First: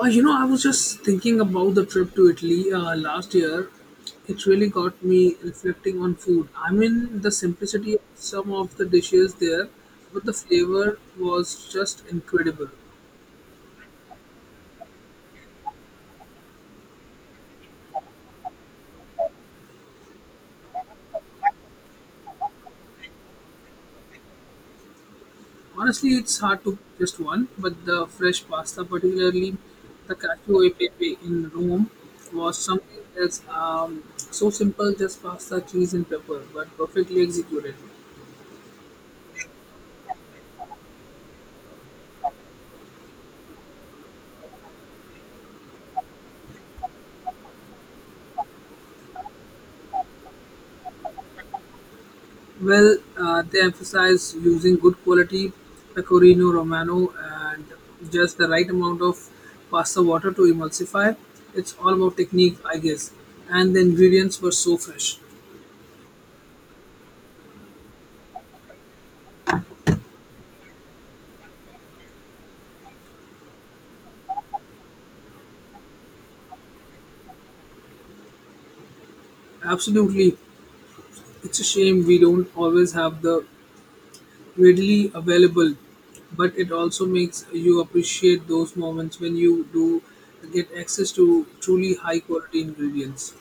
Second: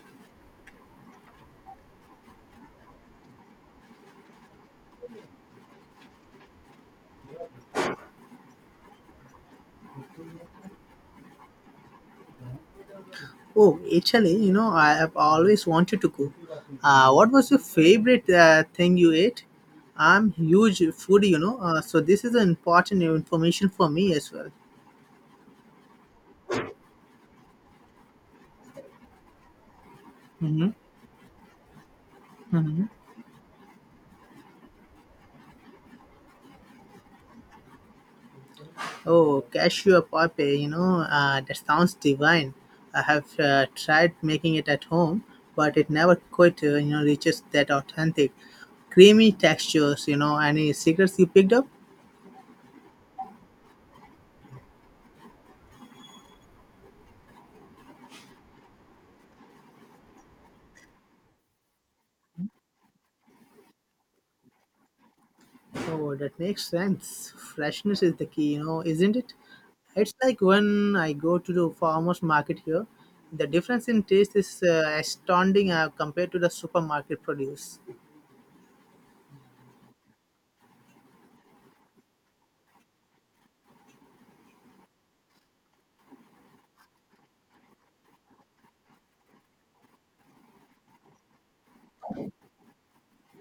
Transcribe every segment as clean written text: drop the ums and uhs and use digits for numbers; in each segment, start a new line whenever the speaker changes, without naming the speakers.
I was just thinking about the trip to Italy last year. It really got me reflecting on food. I mean, the simplicity of some of the dishes there, but the flavor was just incredible.
Oh, Italy, I have always wanted to go. What was your favorite thing you ate? I'm huge foodie, so this is important information for me as well.
Honestly, it's hard to pick just one, but the fresh pasta, particularly the cacio
hmm
e pepe in Rome, was
hmm
something else. So simple, just pasta, cheese, and pepper, but perfectly executed.
Oh, cashew poppy, that sounds divine. I have tried making it at home, but it never quite, reaches that authentic, creamy textures. Any secrets you picked up?
Well, they emphasize using good quality pecorino romano and just the right amount of pasta water to emulsify. It's all about technique, I guess. And the ingredients were so fresh.
Oh, that makes sense. Freshness is the key, isn't it? It's like when I go to the farmers market here, the difference in taste is astounding compared to the supermarket produce.
Absolutely, it's a shame we don't always have the readily available, but it also makes you appreciate those moments when you do get access to truly high quality ingredients.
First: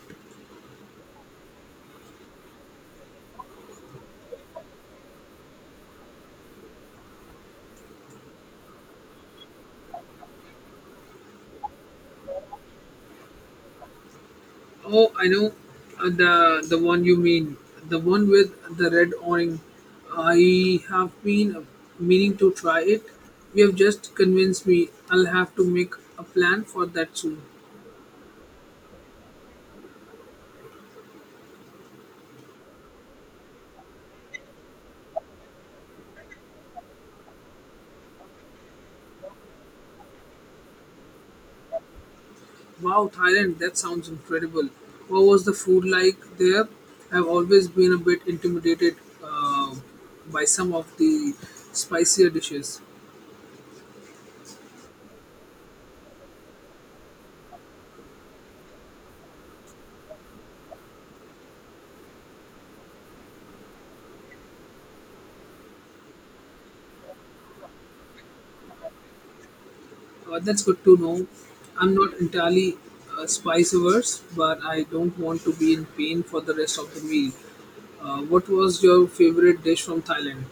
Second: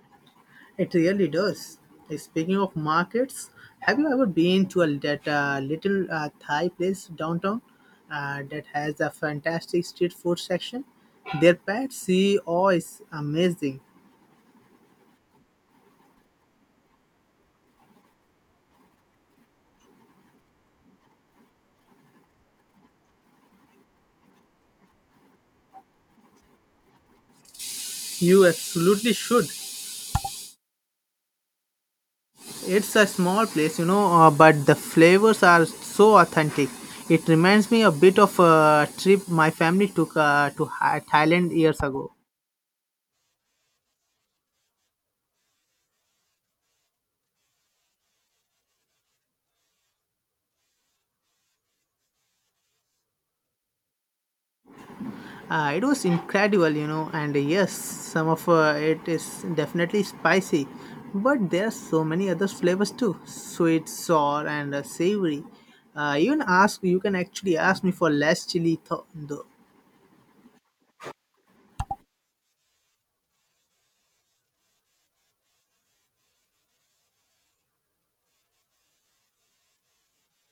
It really does. Speaking of markets, have you ever been to a, that little Thai place downtown that has a fantastic street food section? Their pad see oh is amazing.
Oh, I know the one you mean, the one with the red awning. I have been meaning to try it. You have just convinced me. I'll have to make a plan for that soon.
You absolutely should. It's a small place, but the flavors are so authentic. It reminds me a bit of a trip my family took to Thailand years ago.
Wow, Thailand, that sounds incredible. What was the food like there? I've always been a bit intimidated uh, by some of the spicier dishes.
It was incredible, and yes, some of it is definitely spicy, but there are so many other flavors too sweet, sour, and savory. Even ask you can actually ask me for less chili though.
That's good to know. I'm not entirely spice averse, but I don't want to be in pain for the rest of the meal. What was your favorite dish from Thailand?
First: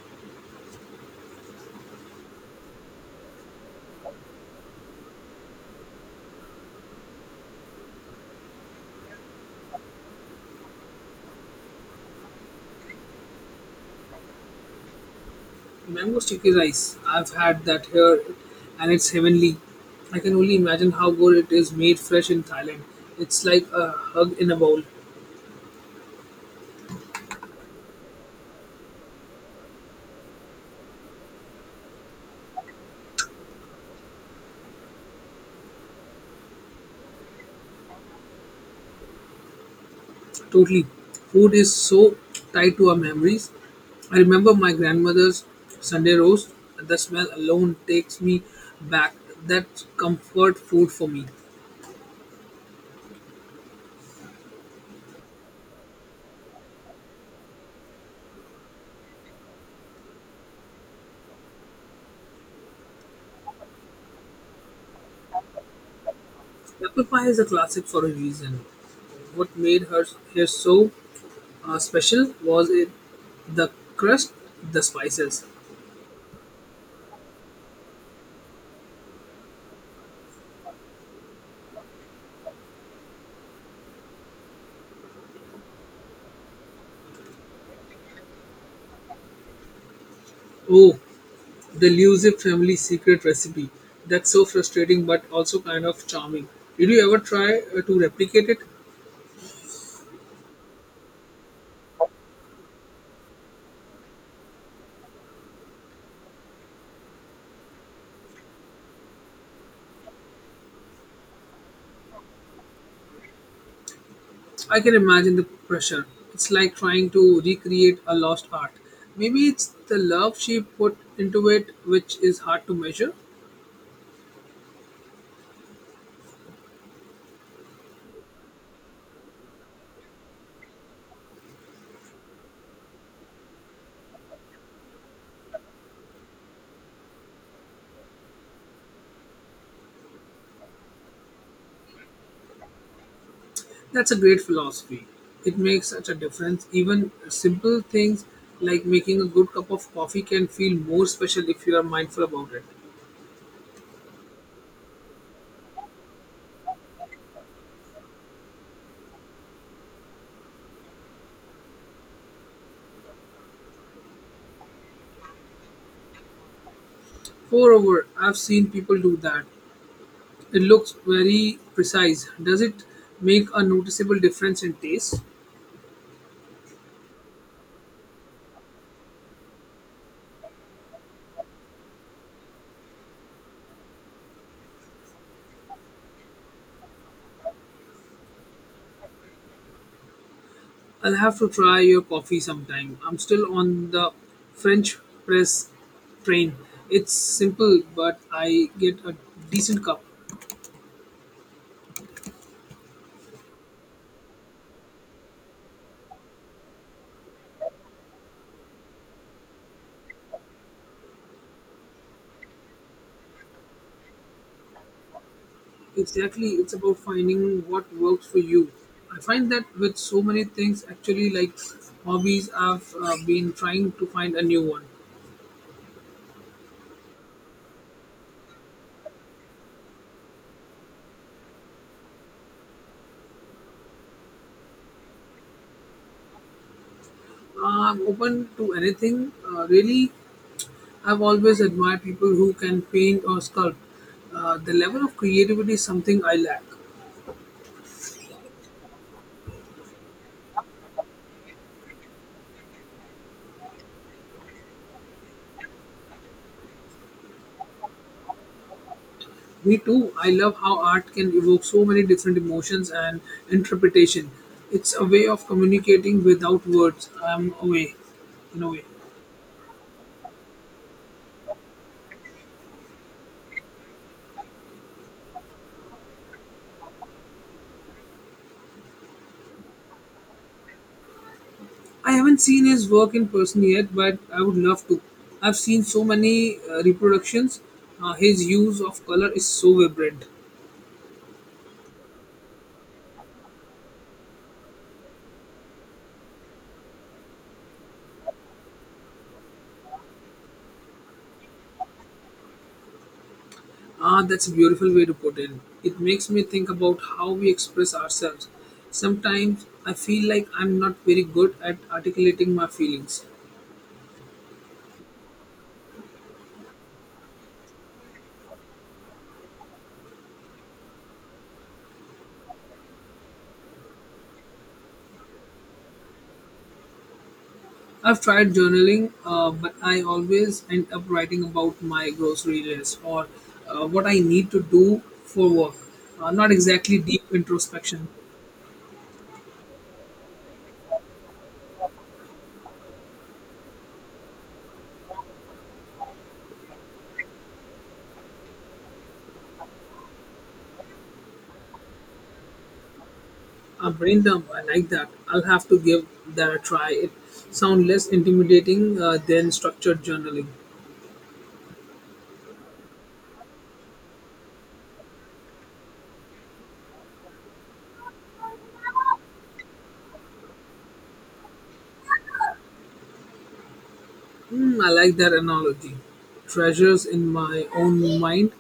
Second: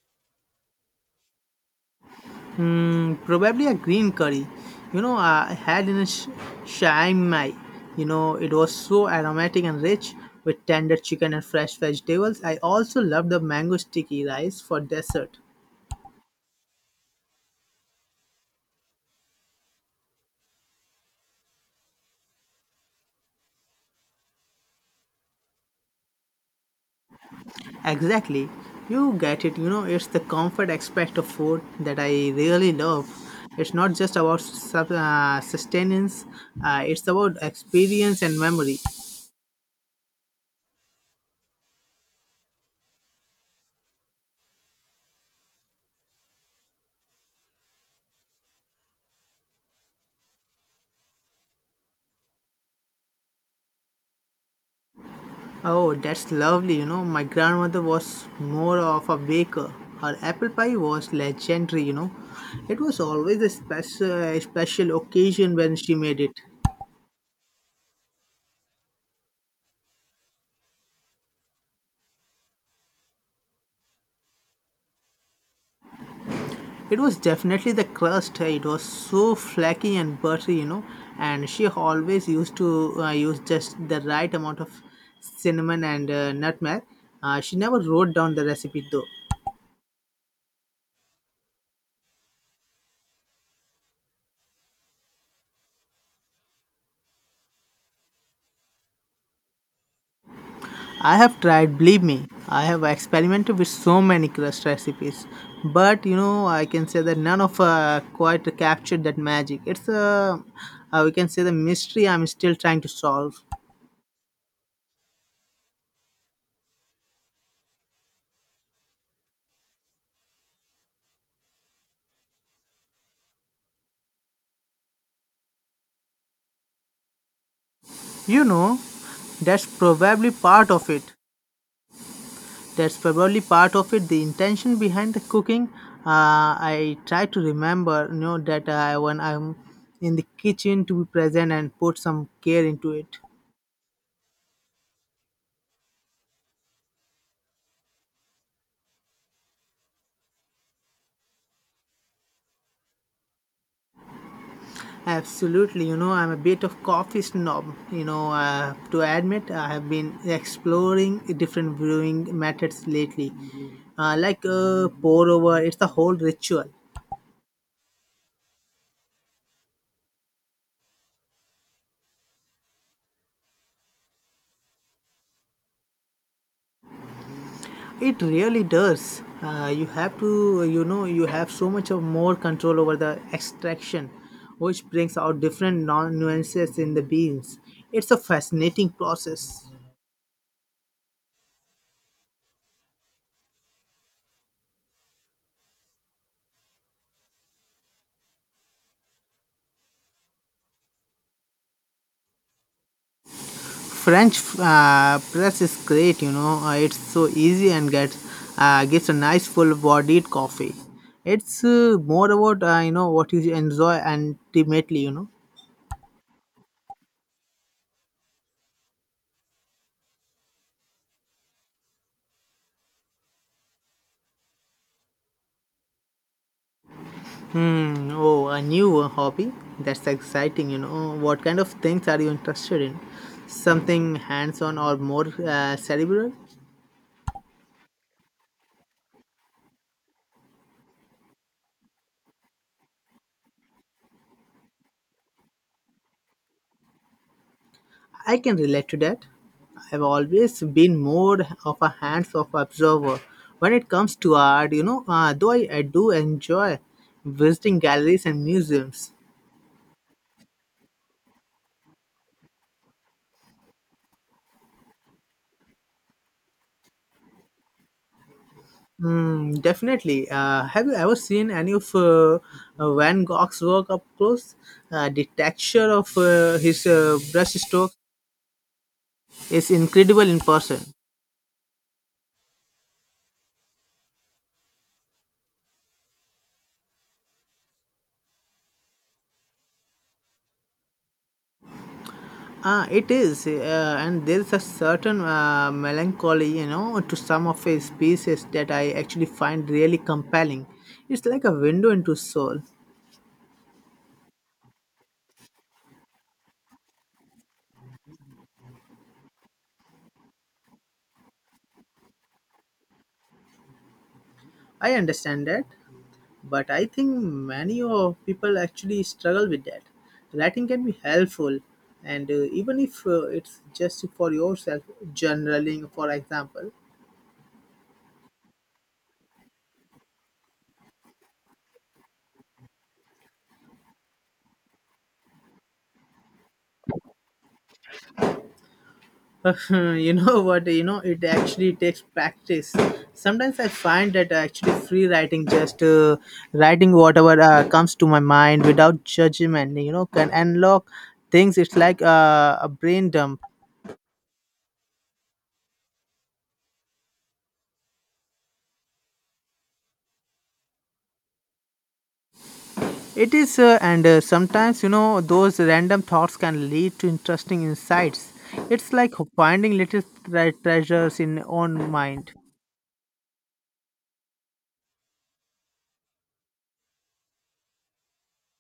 Mm, probably a green curry. You know, I had in a Chiang Mai. You know, it was so aromatic and rich with tender chicken and fresh vegetables. I also love the mango sticky rice for dessert.
Mango sticky rice. I've had that here, and it's heavenly. I can only imagine how good it is made fresh in Thailand. It's like a hug in a bowl.
Exactly. You get it. You know, it's the comfort aspect of food that I really love. It's not just about sustenance, it's about experience and memory.
Totally. Food is so tied to our memories. I remember my grandmother's Sunday roast. The smell alone takes me back. That's comfort food for me.
Oh, that's lovely. You know, my grandmother was more of a baker. Her apple pie was legendary. It was always a special, special occasion when she made it.
Apple pie is a classic for a reason. What made her here so special, was it the crust, the spices?
It was definitely the crust. It was so flaky and buttery, And she always used to use just the right amount of cinnamon and nutmeg. She never wrote down the recipe though.
Oh, the elusive family secret recipe. That's so frustrating but also kind of charming. Did you ever try to replicate it?
I have tried, believe me. I have experimented with so many crust recipes, but you know, I can say that none of quite captured that magic. We can say the mystery I'm still trying to solve.
I can imagine the pressure. It's like trying to recreate a lost art. Maybe it's the love she put into it which is hard to measure.
You know, that's probably part of it. That's probably part of it. The intention behind the cooking. I try to remember, that when I'm in the kitchen to be present and put some care into it.
That's a great philosophy. It makes such a difference. Even simple things like making a good cup of coffee can feel more special if you are mindful about it.
Absolutely, I'm a bit of coffee snob. To admit, I have been exploring different brewing methods lately, like pour over. It's the whole ritual.
Moreover, I've seen people do that. It looks very precise. Does it make a noticeable difference in taste?
It really does. You have to, you have so much of more control over the extraction, which brings out different nuances in the beans. It's a fascinating process.
I'll have to try your coffee sometime. I'm still on the French press train. It's simple, but I get a decent cup.
French press is great, It's so easy and gets gives a nice full-bodied coffee. It's more about what you enjoy and ultimately, you know.
Exactly, it's about finding what works for you. I find that with so many things, actually, like hobbies, I've been trying to find a new one.
Hmm. Oh, a new hobby. That's exciting, What kind of things are you interested in? Something hands-on or more cerebral?
I'm open to anything, really. I've always admired people who can paint or sculpt. The level of creativity is something I lack.
I can relate to that. I've always been more of a hands-off observer when it comes to art, though I do enjoy visiting galleries and museums.
Me too. I love how art can evoke so many different emotions and interpretation. It's a way of communicating without words. I'm away, in a way.
Mm, definitely. Have you ever seen any of Van Gogh's work up close? The texture of his brush strokes is incredible in person.
I haven't seen his work in person yet, but I would love to. I've seen so many reproductions. His use of color is so vibrant.
It is, and there's a certain melancholy, to some of his pieces that I actually find really compelling. It's like a window into soul.
Ah, that's a beautiful way to put it. It makes me think about how we express ourselves. Sometimes I feel like I'm not very good at articulating my feelings.
I understand that, but I think many of people actually struggle with that. Writing can be helpful, and even if it's just for yourself, journaling, for example,
I've tried journaling, but I always end up writing about my grocery list or what I need to do for work. Not exactly deep introspection.
You know, it actually takes practice. Sometimes I find that actually free writing, just writing whatever comes to my mind without judgment, can unlock things. It's like a brain dump.
A brain dump, I like that. I'll have to give that a try. It sounds less intimidating than structured journaling.
It is, and sometimes you know those random thoughts can lead to interesting insights. It's like finding little treasures in own mind.
Hmm, I like that analogy. Treasures in my own mind.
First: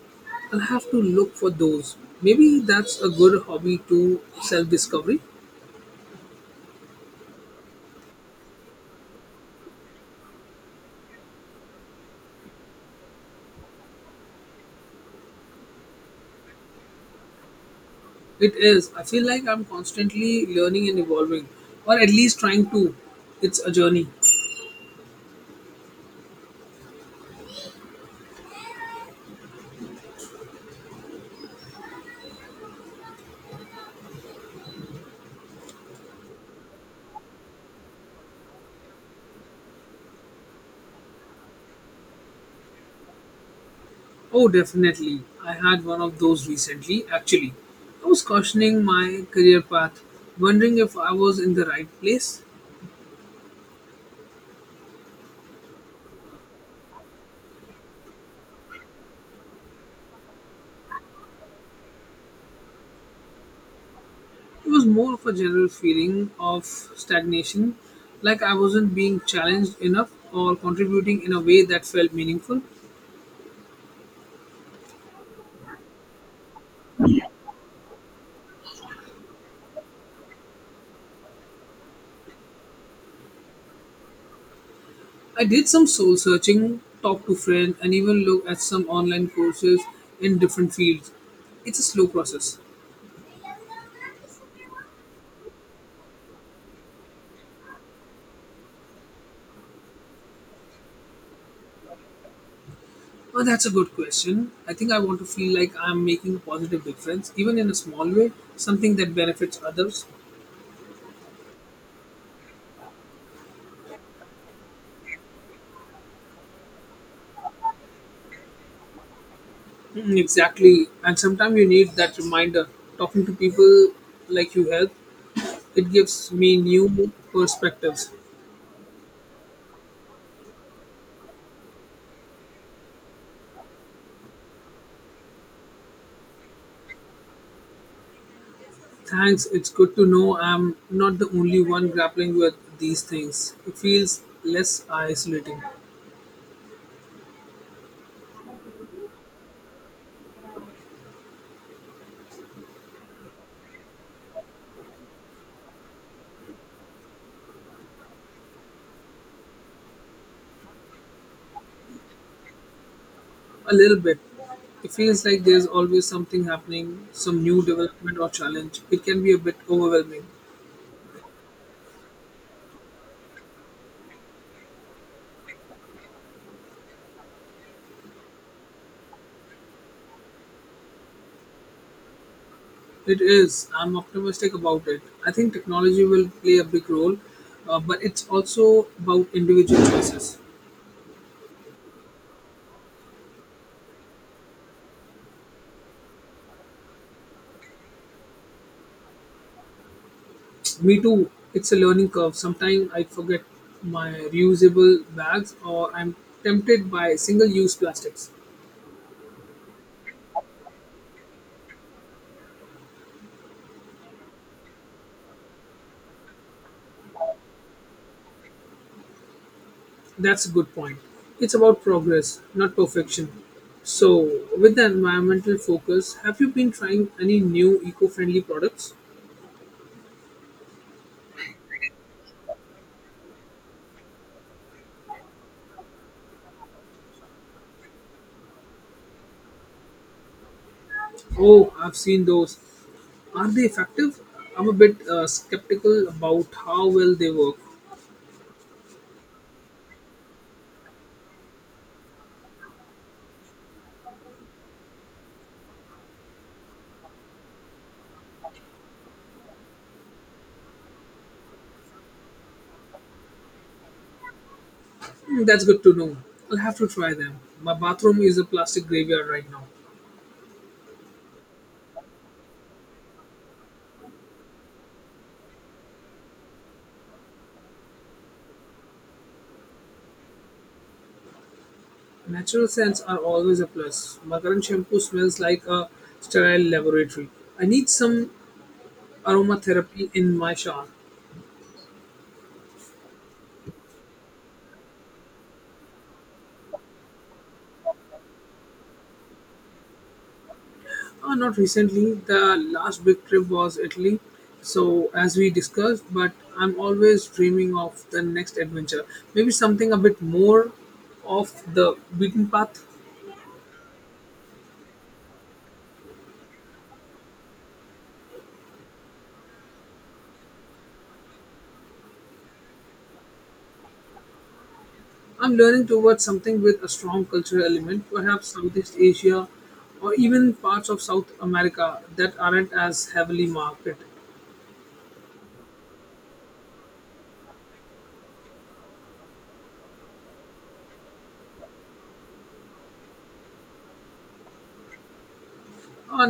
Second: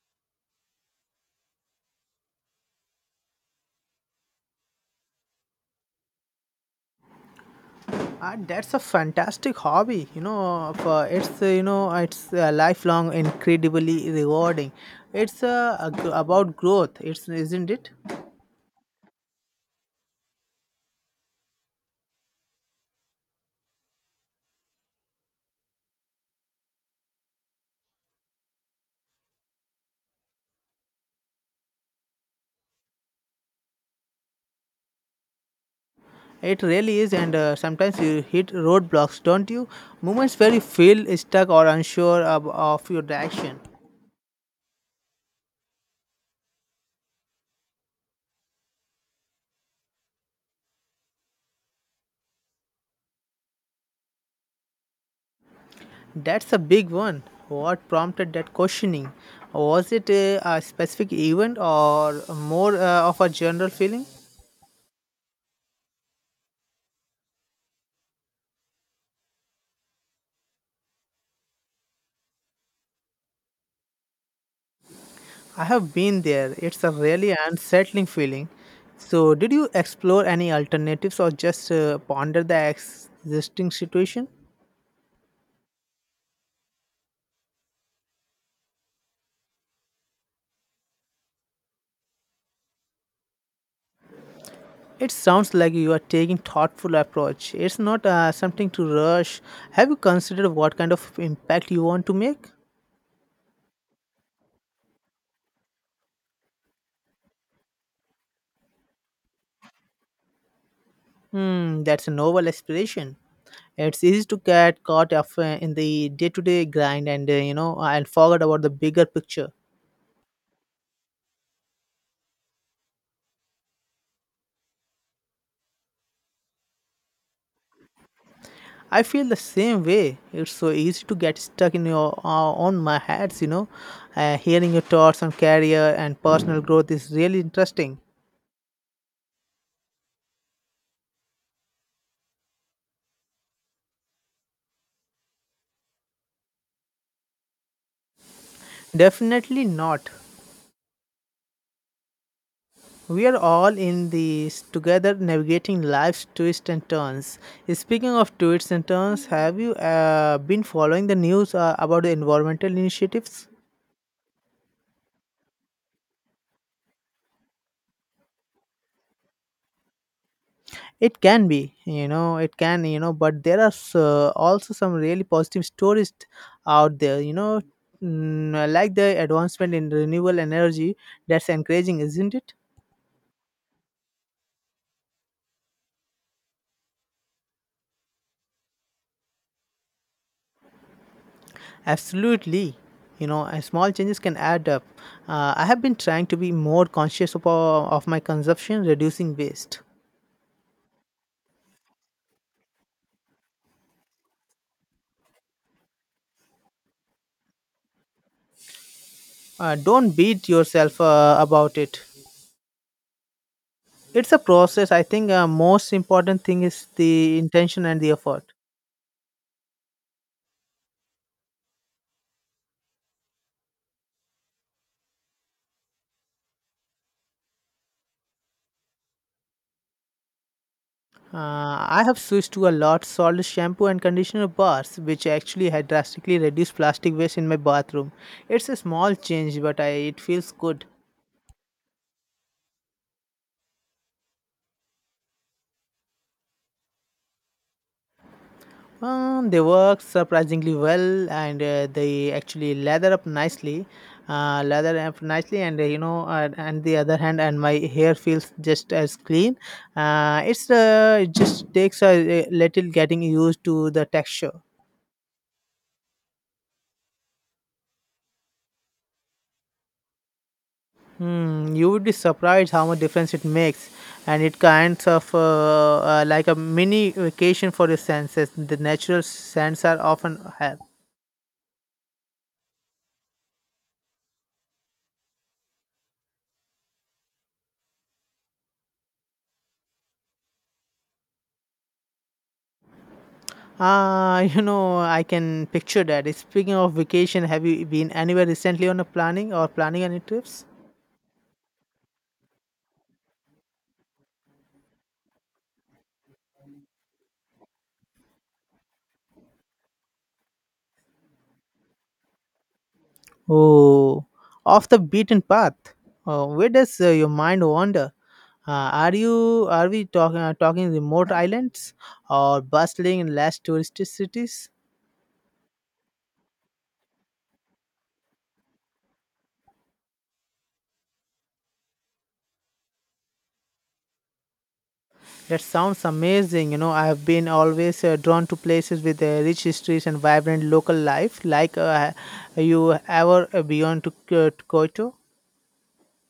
I'll have to look for those. Maybe that's a good hobby to self discovery.
And that's a fantastic hobby, For it's you know it's lifelong, incredibly rewarding. It's a about growth, it's isn't it?
It is. I feel like I'm constantly learning and evolving, or at least trying to. It's a journey.
It really is, and sometimes you hit roadblocks, don't you? Moments where you feel stuck or unsure of your direction.
Oh, definitely. I had one of those recently, actually. I was questioning my career path, wondering if I was in the right place.
That's a big one. What prompted that questioning? Was it a specific event or more of a general feeling?
It was more of a general feeling of stagnation, like I wasn't being challenged enough or contributing in a way that felt meaningful.
I have been there. It's a really unsettling feeling. So, did you explore any alternatives or just ponder the existing situation?
I did some soul searching, talked to friends, and even looked at some online courses in different fields. It's a slow process.
It sounds like you are taking thoughtful approach. It's not something to rush. Have you considered what kind of impact you want to make?
Well, that's a good question. I think I want to feel like I'm making a positive difference, even in a small way, something that benefits others.
Hmm, that's a noble aspiration. It's easy to get caught up in the day-to-day grind and and forget about the bigger picture.
Mm, exactly. And sometimes you need that reminder. Talking to people like you help, it gives me new perspectives.
I feel the same way. It's so easy to get stuck in your on my heads, Hearing your thoughts on career and personal growth is really interesting.
Thanks. It's good to know I'm not the only one grappling with these things. It feels less isolating.
Definitely not. We are all in this together navigating life's twists and turns. Speaking of twists and turns, have you been following the news about the environmental initiatives?
A little bit. It feels like there's always something happening, some new development or challenge. It can be a bit overwhelming.
It can be, you know, it can, you know, but there are also some really positive stories out there, mm, like the advancement in renewable energy that's encouraging, isn't it?
It is. I'm optimistic about it. I think technology will play a big role, but it's also about individual choices.
Absolutely. Small changes can add up. I have been trying to be more conscious of my consumption, reducing waste.
Me too. It's a learning curve. Sometimes I forget my reusable bags or I'm tempted by single use plastics.
Don't beat yourself about it. It's a process. I think most important thing is the intention and the effort.
That's a good point. It's about progress, not perfection. So, with the environmental focus, have you been trying any new eco friendly products?
I have switched to a lot solid shampoo and conditioner bars, which actually had drastically reduced plastic waste in my bathroom. It's a small change, but it feels good.
Oh, I've seen those. Are they effective? I'm a bit skeptical about how well they work.
They work surprisingly well, and they actually lather up nicely, and the other hand, and my hair feels just as clean. It just takes a little getting used to the texture.
Hmm, that's good to know. I'll have to try them. My bathroom is a plastic graveyard right now.
Hmm, you would be surprised how much difference it makes, and it kinds of like a mini vacation for your senses. The natural scents are often have.
Natural scents are always a plus. My current shampoo smells like a sterile laboratory. I need some aromatherapy in my shower.
Ah, I can picture that. Speaking of vacation, have you been anywhere recently on a planning or planning any trips?
Not recently. The last big trip was Italy. So, as we discussed, but I'm always dreaming of the next adventure. Maybe something a bit more off the beaten path.
Oh, off the beaten path. Oh, where does your mind wander? Are you are we talking remote islands or bustling and less touristy cities?
I'm learning towards something with a strong cultural element, perhaps Southeast Asia or even parts of South America that aren't as heavily marketed.
That sounds amazing. You know, I have been always drawn to places with rich histories and vibrant local life. Like, you ever beyond to to Kyoto?
Uh,